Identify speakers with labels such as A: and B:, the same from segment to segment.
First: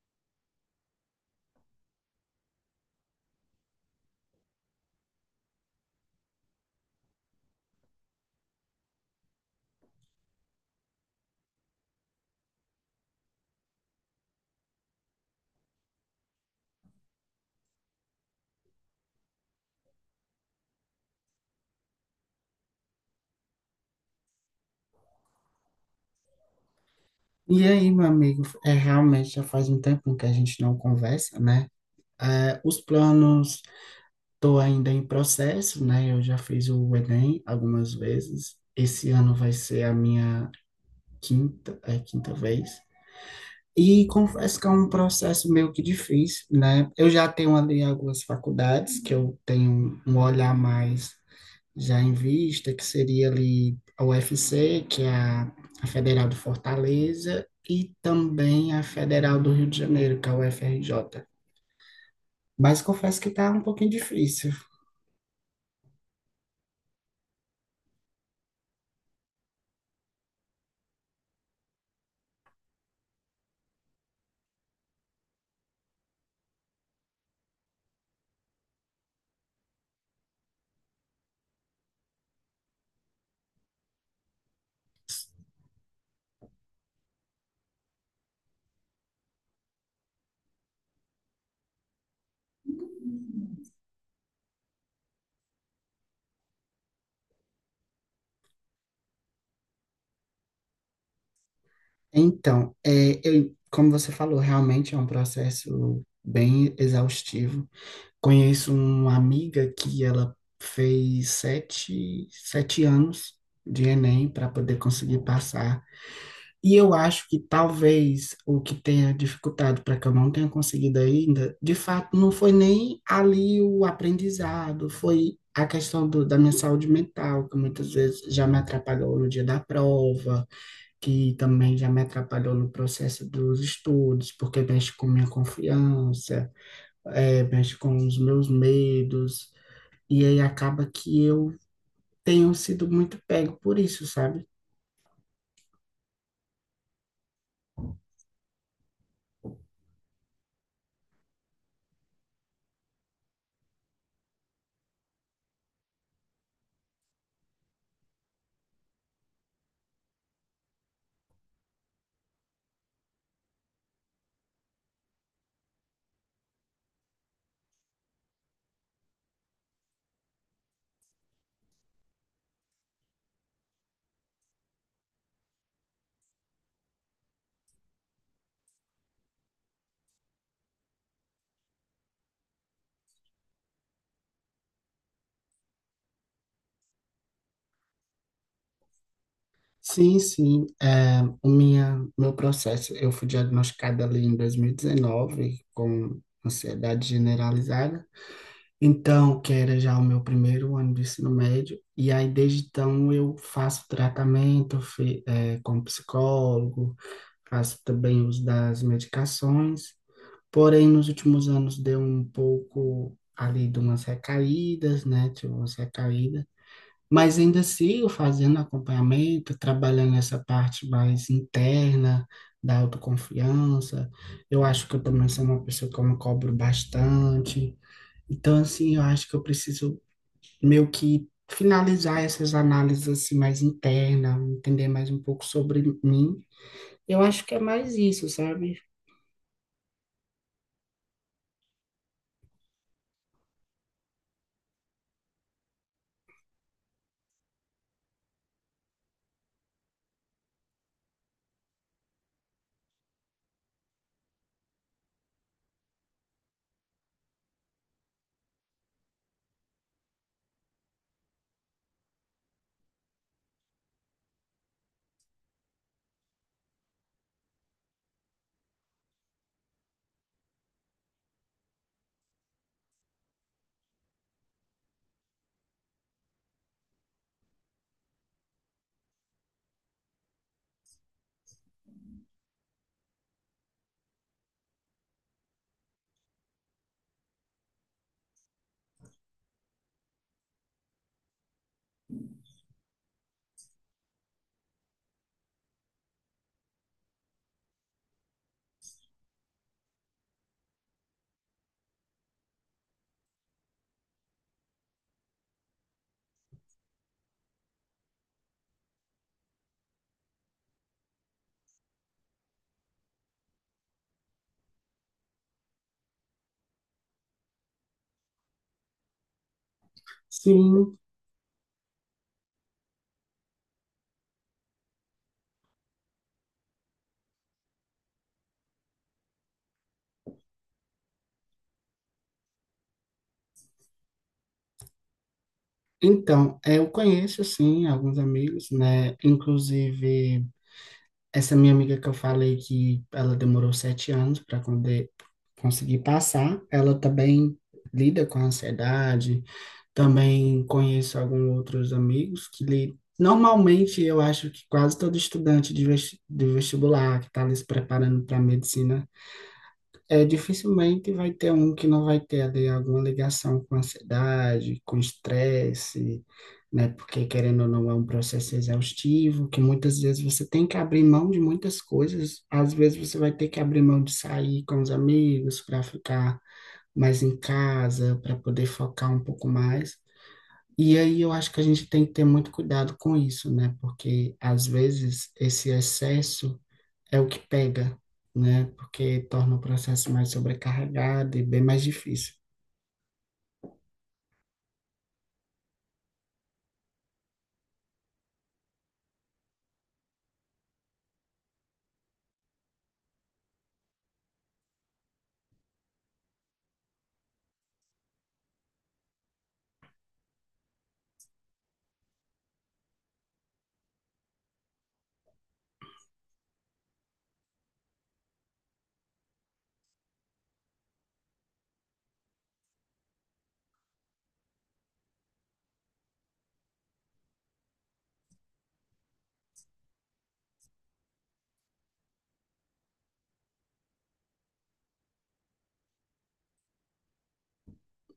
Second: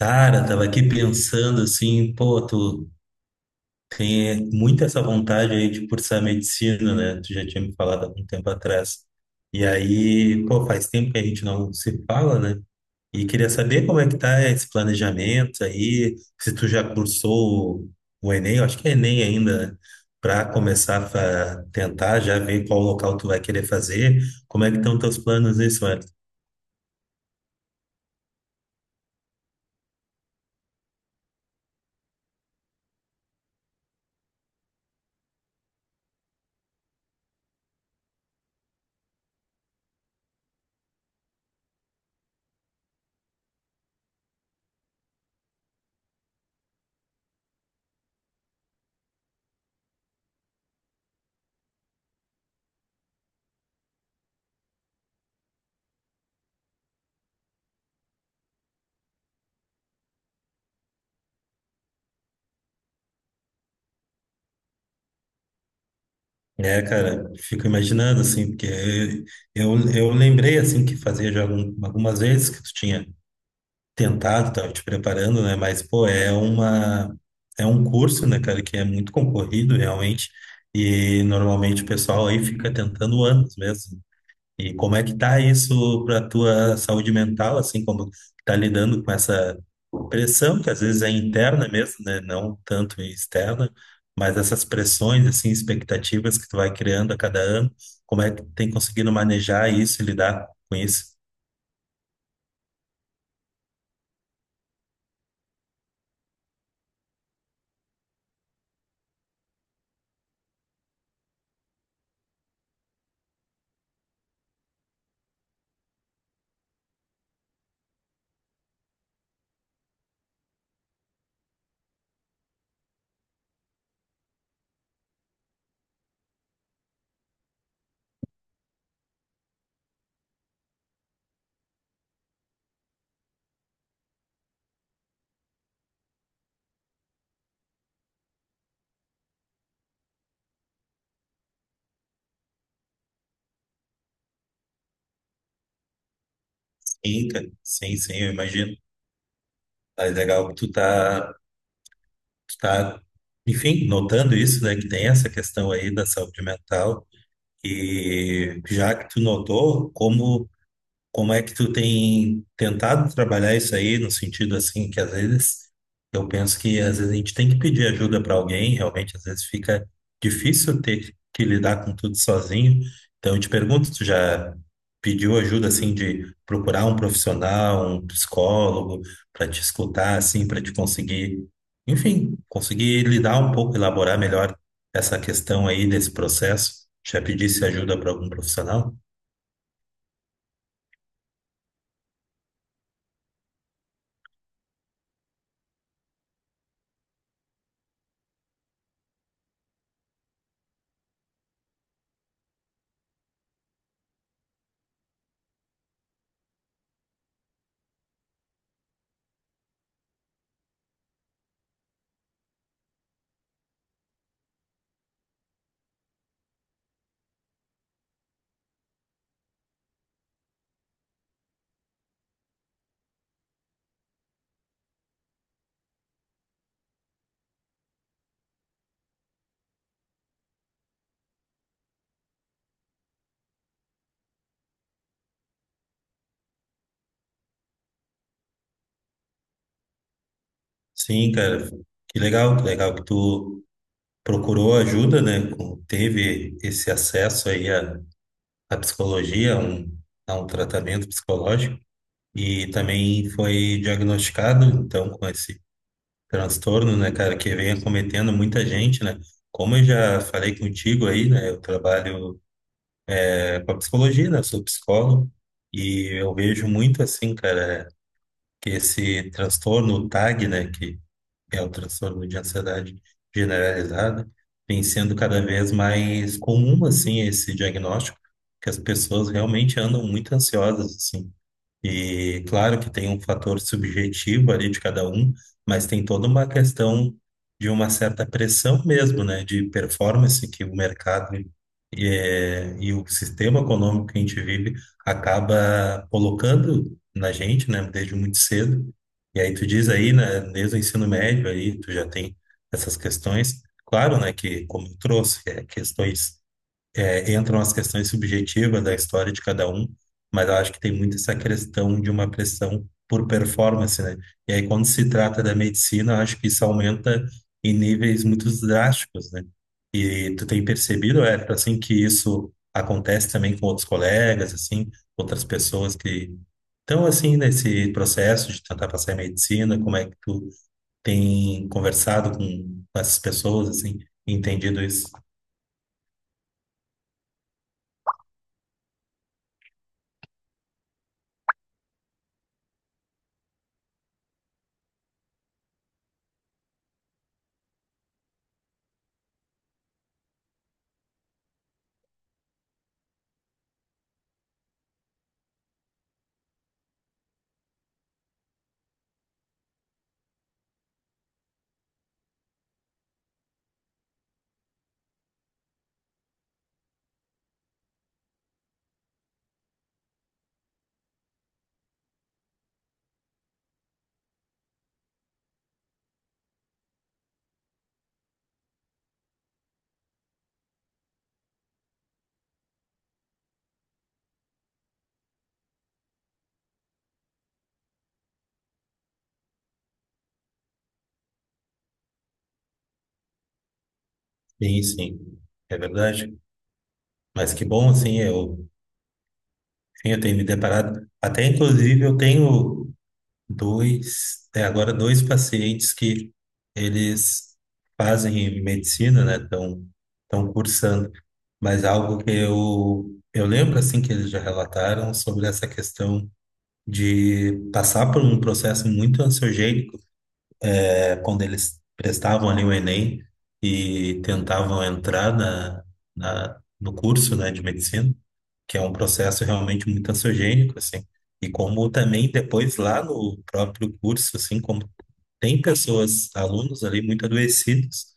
A: Cara, tava aqui pensando assim, pô, tu tem muito essa vontade aí de cursar medicina, né? Tu já tinha me falado há um tempo atrás. E aí, pô, faz tempo que a gente não se fala, né? E queria saber como é que tá esse planejamento aí, se tu já cursou o Enem, eu acho que é Enem ainda, para começar a tentar já ver qual local tu vai querer fazer. Como é que estão teus planos nisso?
B: E aí, meu amigo, é realmente já faz um tempo que a gente não conversa, né? Os planos, estou ainda em processo, né? Eu já fiz o Enem algumas vezes. Esse ano vai ser a minha quinta, quinta vez. E confesso que é um processo meio que difícil, né? Eu já tenho ali algumas faculdades que eu tenho um olhar mais já em vista, que seria ali a UFC, a Federal de Fortaleza, e também a Federal do Rio de Janeiro, que é a UFRJ. Mas confesso que está um pouquinho difícil.
A: É, cara, fico imaginando, assim, porque eu lembrei, assim, que fazia já algumas vezes que tu tinha tentado, tava te preparando, né? Mas, pô, é um curso, né, cara, que é muito concorrido, realmente, e normalmente o pessoal aí fica tentando anos mesmo. E como é que tá isso pra tua saúde mental, assim, como tá lidando com essa pressão que às vezes é interna mesmo, né? Não tanto externa, mas essas pressões, assim, expectativas que tu vai criando a cada ano, como é que tem conseguido manejar isso e lidar com isso?
B: Então, eu, como você falou, realmente é um processo bem exaustivo. Conheço uma amiga que ela fez sete, sete anos de Enem para poder conseguir passar. E eu acho que talvez o que tenha dificultado para que eu não tenha conseguido ainda, de fato, não foi nem ali o aprendizado, foi a questão da minha saúde mental, que muitas vezes já me atrapalhou no dia da prova, que também já me atrapalhou no processo dos estudos, porque mexe com minha confiança, mexe com os meus medos, e aí acaba que eu tenho sido muito pego por isso, sabe?
A: Sim, cara. Sim, sim, eu imagino. É legal que tu tá, enfim, notando isso, né? Que tem essa questão aí da saúde mental e já que tu notou, como é que tu tem tentado trabalhar isso aí, no sentido assim, que às vezes eu penso que às vezes a gente tem que pedir ajuda para alguém, realmente às vezes fica difícil ter que lidar com tudo sozinho. Então eu te pergunto, tu já pediu ajuda assim de procurar um profissional, um psicólogo para te escutar assim, para te conseguir, enfim, conseguir lidar um pouco, elaborar melhor essa questão aí desse processo? Já pedisse ajuda para algum profissional?
B: Sim, sim. Meu processo, eu fui diagnosticada ali em 2019 com ansiedade generalizada. Então, que era já o meu primeiro ano de ensino médio. E aí, desde então, eu faço tratamento com psicólogo, faço também uso das medicações. Porém, nos últimos anos deu um pouco ali de umas recaídas, né? Tive umas recaídas. Mas ainda sigo fazendo acompanhamento, trabalhando essa parte mais interna da autoconfiança. Eu acho que eu também sou uma pessoa que eu me cobro bastante. Então, assim, eu acho que eu preciso meio que finalizar essas análises assim mais internas, entender mais um pouco sobre mim. Eu acho que é mais isso, sabe?
A: Sim, cara, que legal que tu procurou ajuda, né? Teve esse acesso aí à psicologia, a um tratamento psicológico e também foi diagnosticado, então, com esse transtorno, né, cara, que vem acometendo muita gente, né? Como eu já falei contigo aí, né? Eu trabalho com a psicologia, né? Eu sou psicólogo e eu vejo muito assim, cara, que esse transtorno, o TAG, né? Que é o transtorno de ansiedade generalizada, vem sendo cada vez mais comum, assim, esse diagnóstico, que as pessoas realmente andam muito ansiosas, assim. E claro que tem um fator subjetivo ali de cada um, mas tem toda uma questão de uma certa pressão mesmo, né, de performance que o mercado o sistema econômico que a gente vive acaba colocando na gente, né, desde muito cedo. E aí tu diz aí, né, desde o ensino médio aí tu já tem essas questões. Claro, né, que como eu trouxe, entram as questões subjetivas da história de cada um, mas eu acho que tem muito essa questão de uma pressão por performance, né? E aí, quando se trata da medicina, eu acho que isso aumenta em níveis muito drásticos, né? E tu tem
B: Sim.
A: percebido, é, assim, que isso acontece também com outros colegas, assim, outras pessoas que estão, assim, nesse processo de tentar passar em medicina, como é que tu tem conversado com essas pessoas, assim, entendido isso?
B: Então, eu conheço, sim, alguns amigos, né? Inclusive, essa minha amiga que eu falei que ela demorou sete anos para conseguir passar, ela também lida com ansiedade. Também conheço alguns outros amigos que li... Normalmente, eu acho que quase todo estudante de vestibular que está ali se preparando para medicina, dificilmente vai ter um que não vai ter ali alguma ligação com ansiedade, com estresse, né? Porque, querendo ou não, é um processo exaustivo, que muitas vezes você tem que abrir mão de muitas coisas. Às vezes você vai ter que abrir mão de sair com os amigos para ficar mais em casa, para poder focar um pouco mais. E aí eu acho que a gente tem que ter muito cuidado com isso, né? Porque às vezes esse excesso é o que pega, né? Porque torna o processo mais sobrecarregado e bem mais difícil.
A: Sim, sim, é verdade. Mas que bom, assim, enfim, eu tenho me deparado. Até, inclusive, eu tenho dois, até agora, dois pacientes que eles fazem medicina, né? Estão cursando. Mas algo que eu lembro, assim, que eles já relataram sobre essa questão de passar por um processo muito ansiogênico quando eles prestavam ali o Enem e tentavam entrar no curso, né, de medicina, que é um processo realmente muito ansiogênico, assim. E como também depois lá no próprio curso, assim, como tem pessoas, alunos ali muito adoecidos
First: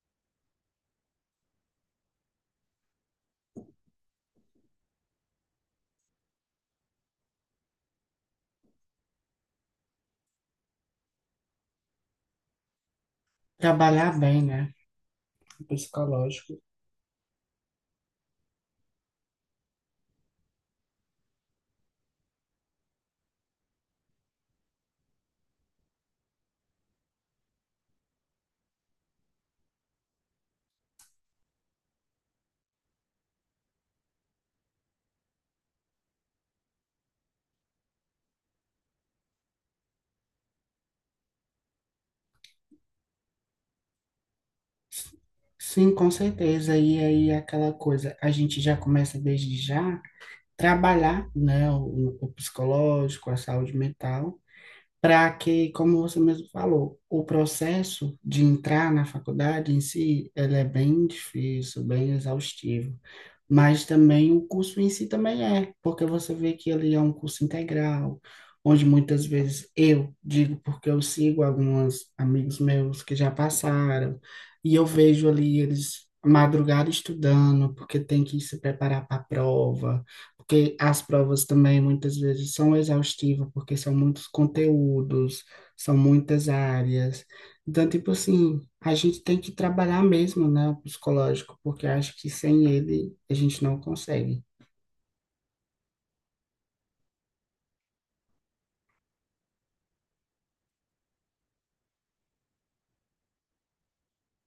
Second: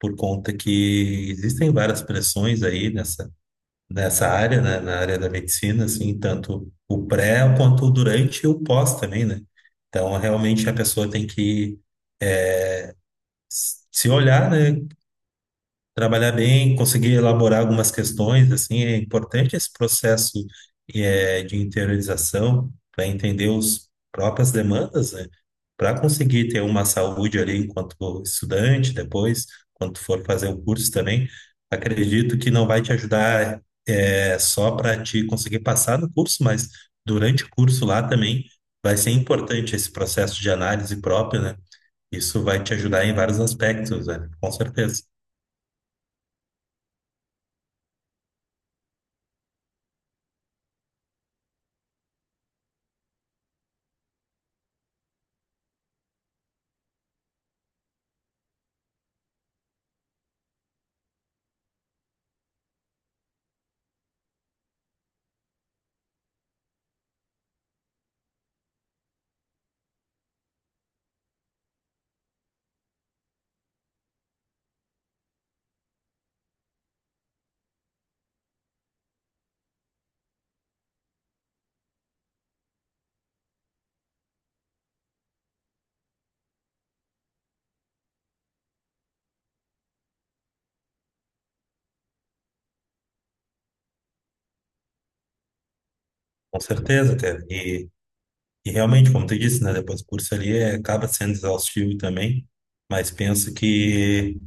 A: por conta que existem várias pressões aí nessa área, né, na área da medicina, assim, tanto o pré quanto o durante e o pós também, né? Então, realmente a pessoa tem que se
B: Trabalhar bem,
A: olhar, né,
B: né? O
A: trabalhar
B: psicológico.
A: bem, conseguir elaborar algumas questões, assim, é importante esse processo de interiorização para entender os próprias demandas, né, para conseguir ter uma saúde ali enquanto estudante, depois, quando for fazer o curso também, acredito que não vai te ajudar só para te conseguir passar no curso, mas durante o curso lá também vai ser importante esse processo de análise própria, né? Isso vai te ajudar em vários aspectos, velho. Com certeza.
B: Sim, com certeza. E aí, é aquela coisa, a gente já começa desde já trabalhar, né? O psicológico, a saúde mental, para que, como você mesmo falou, o processo de entrar na faculdade em si, ele é bem difícil, bem exaustivo, mas também o curso em si também é, porque você vê que ele é um curso integral, onde muitas vezes eu digo, porque eu sigo alguns amigos meus que já passaram, e eu vejo ali eles madrugar estudando, porque tem que se preparar para a prova, porque as provas também muitas vezes são exaustivas, porque são muitos conteúdos, são muitas áreas. Então, tipo assim, a gente tem que trabalhar mesmo, né, o psicológico, porque eu acho que sem ele a gente não consegue.
A: Com certeza, cara. E realmente, como tu disse, né? Depois o curso ali é, acaba sendo exaustivo também, mas penso que.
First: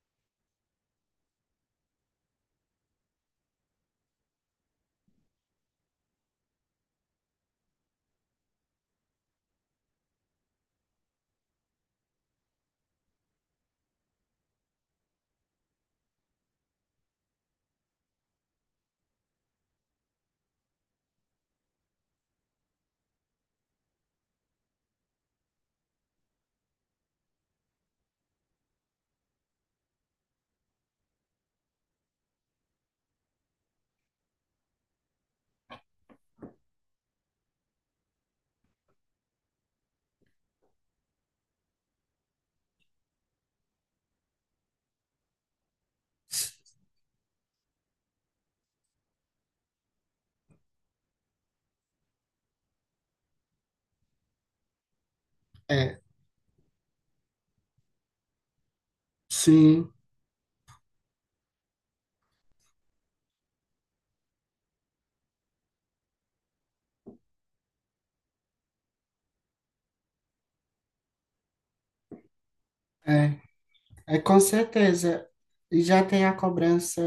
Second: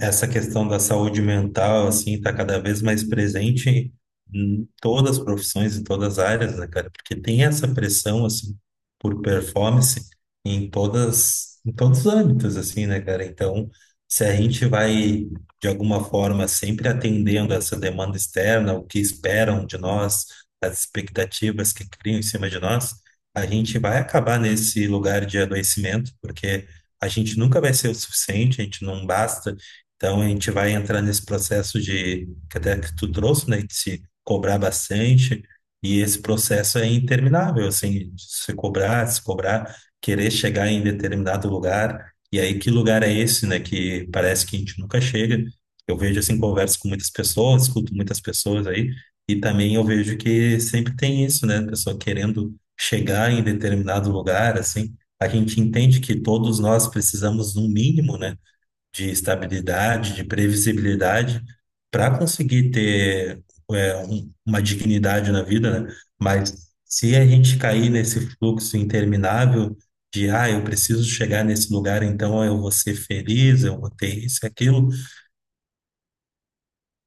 A: Essa questão da saúde mental, assim, está cada vez mais presente em todas as profissões, em todas as áreas, né, cara? Porque tem essa pressão, assim, por performance em todos os âmbitos, assim, né, cara? Então, se a gente vai, de alguma forma, sempre atendendo essa demanda externa, o que esperam de nós, as expectativas que criam em cima de nós, a gente vai acabar nesse lugar de adoecimento, porque a gente nunca vai ser o suficiente, a gente não basta então, a gente vai entrar nesse processo de, que até que tu trouxe, né, de se cobrar bastante, e esse processo é interminável, assim, de se cobrar, se cobrar, querer chegar em determinado lugar, e aí que lugar é esse, né, que parece que a gente nunca chega. Eu vejo, assim, converso com muitas pessoas, escuto muitas pessoas aí, e também eu vejo que sempre tem isso, né, a pessoa querendo chegar em determinado lugar, assim, a gente entende
B: É,
A: que todos nós precisamos, no mínimo, né, de
B: sim,
A: estabilidade, de previsibilidade, para conseguir ter uma dignidade na vida, né? Mas se a gente cair nesse fluxo interminável de, ah, eu preciso chegar nesse lugar, então eu vou ser
B: é,
A: feliz, eu vou ter
B: é, com
A: isso e aquilo,
B: certeza. E já tem a cobrança,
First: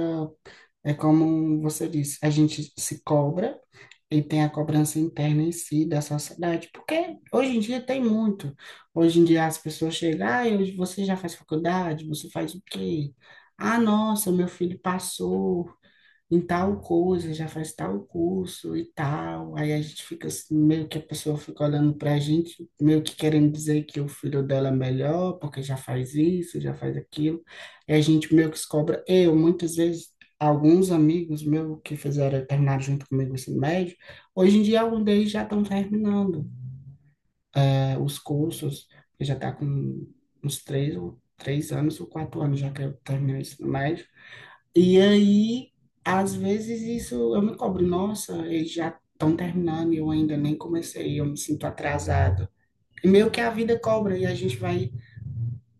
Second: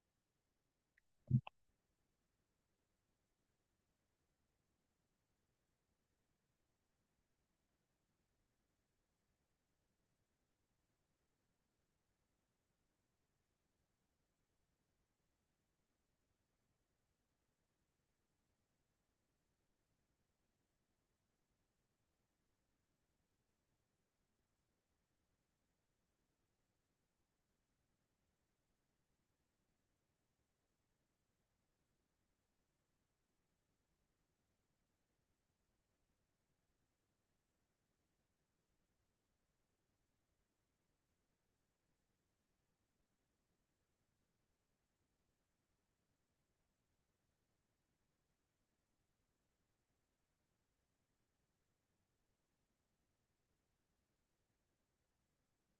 B: é como você disse, a gente se cobra e tem a cobrança interna em si da sociedade, porque hoje em dia tem muito. Hoje em dia as pessoas chegam, ah, hoje você já faz faculdade, você faz o quê? Ah, nossa, meu filho passou em tal coisa, já faz tal curso e tal. Aí a gente fica assim, meio que a pessoa fica olhando pra gente, meio que querendo dizer que o filho dela é melhor, porque já faz isso, já faz aquilo. E a gente meio que se cobra. Eu, muitas vezes, alguns amigos meus que fizeram, terminaram junto comigo o ensino médio, hoje em dia alguns deles já estão terminando, os cursos, que já tá com uns três ou três anos ou quatro anos já que eu terminei o ensino médio. E aí, às vezes isso eu me cobro, nossa, eles já estão terminando e eu ainda nem comecei, eu me sinto atrasado. E meio que a vida cobra e a gente vai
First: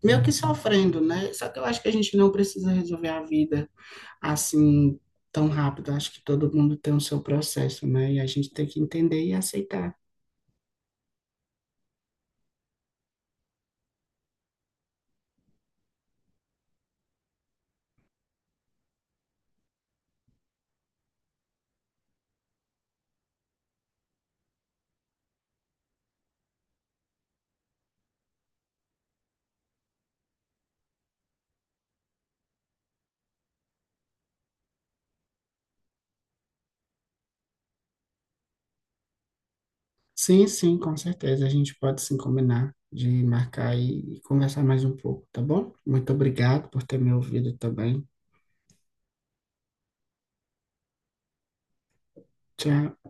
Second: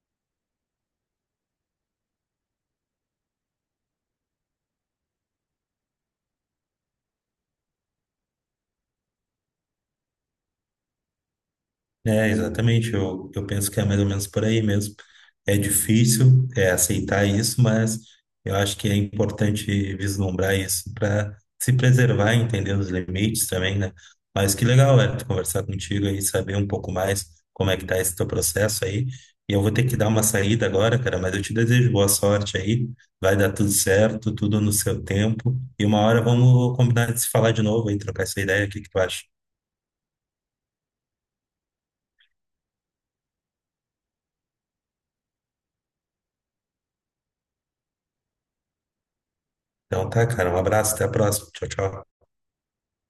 B: meio que sofrendo, né? Só que eu acho que a gente não precisa resolver a vida assim tão rápido. Acho que todo mundo tem o seu processo, né? E a gente tem que entender e aceitar.
A: é, exatamente. Eu penso que é mais ou menos por aí mesmo. É difícil é, aceitar isso, mas eu acho que é importante vislumbrar isso para se preservar, entender os limites também, né? Mas que legal, Hélio, conversar contigo aí, saber um pouco mais como é que tá esse teu processo aí. E eu vou ter que dar uma saída agora, cara, mas eu te desejo boa sorte aí. Vai dar tudo certo, tudo no seu tempo. E uma hora vamos combinar de se falar de novo e trocar essa ideia. O que que tu acha?
B: Sim, sim, com certeza. A gente pode sim combinar de marcar e conversar mais um pouco, tá bom? Muito obrigado por ter me ouvido também.
A: Então tá, cara, um abraço, até a próxima. Tchau, tchau.
B: Tchau.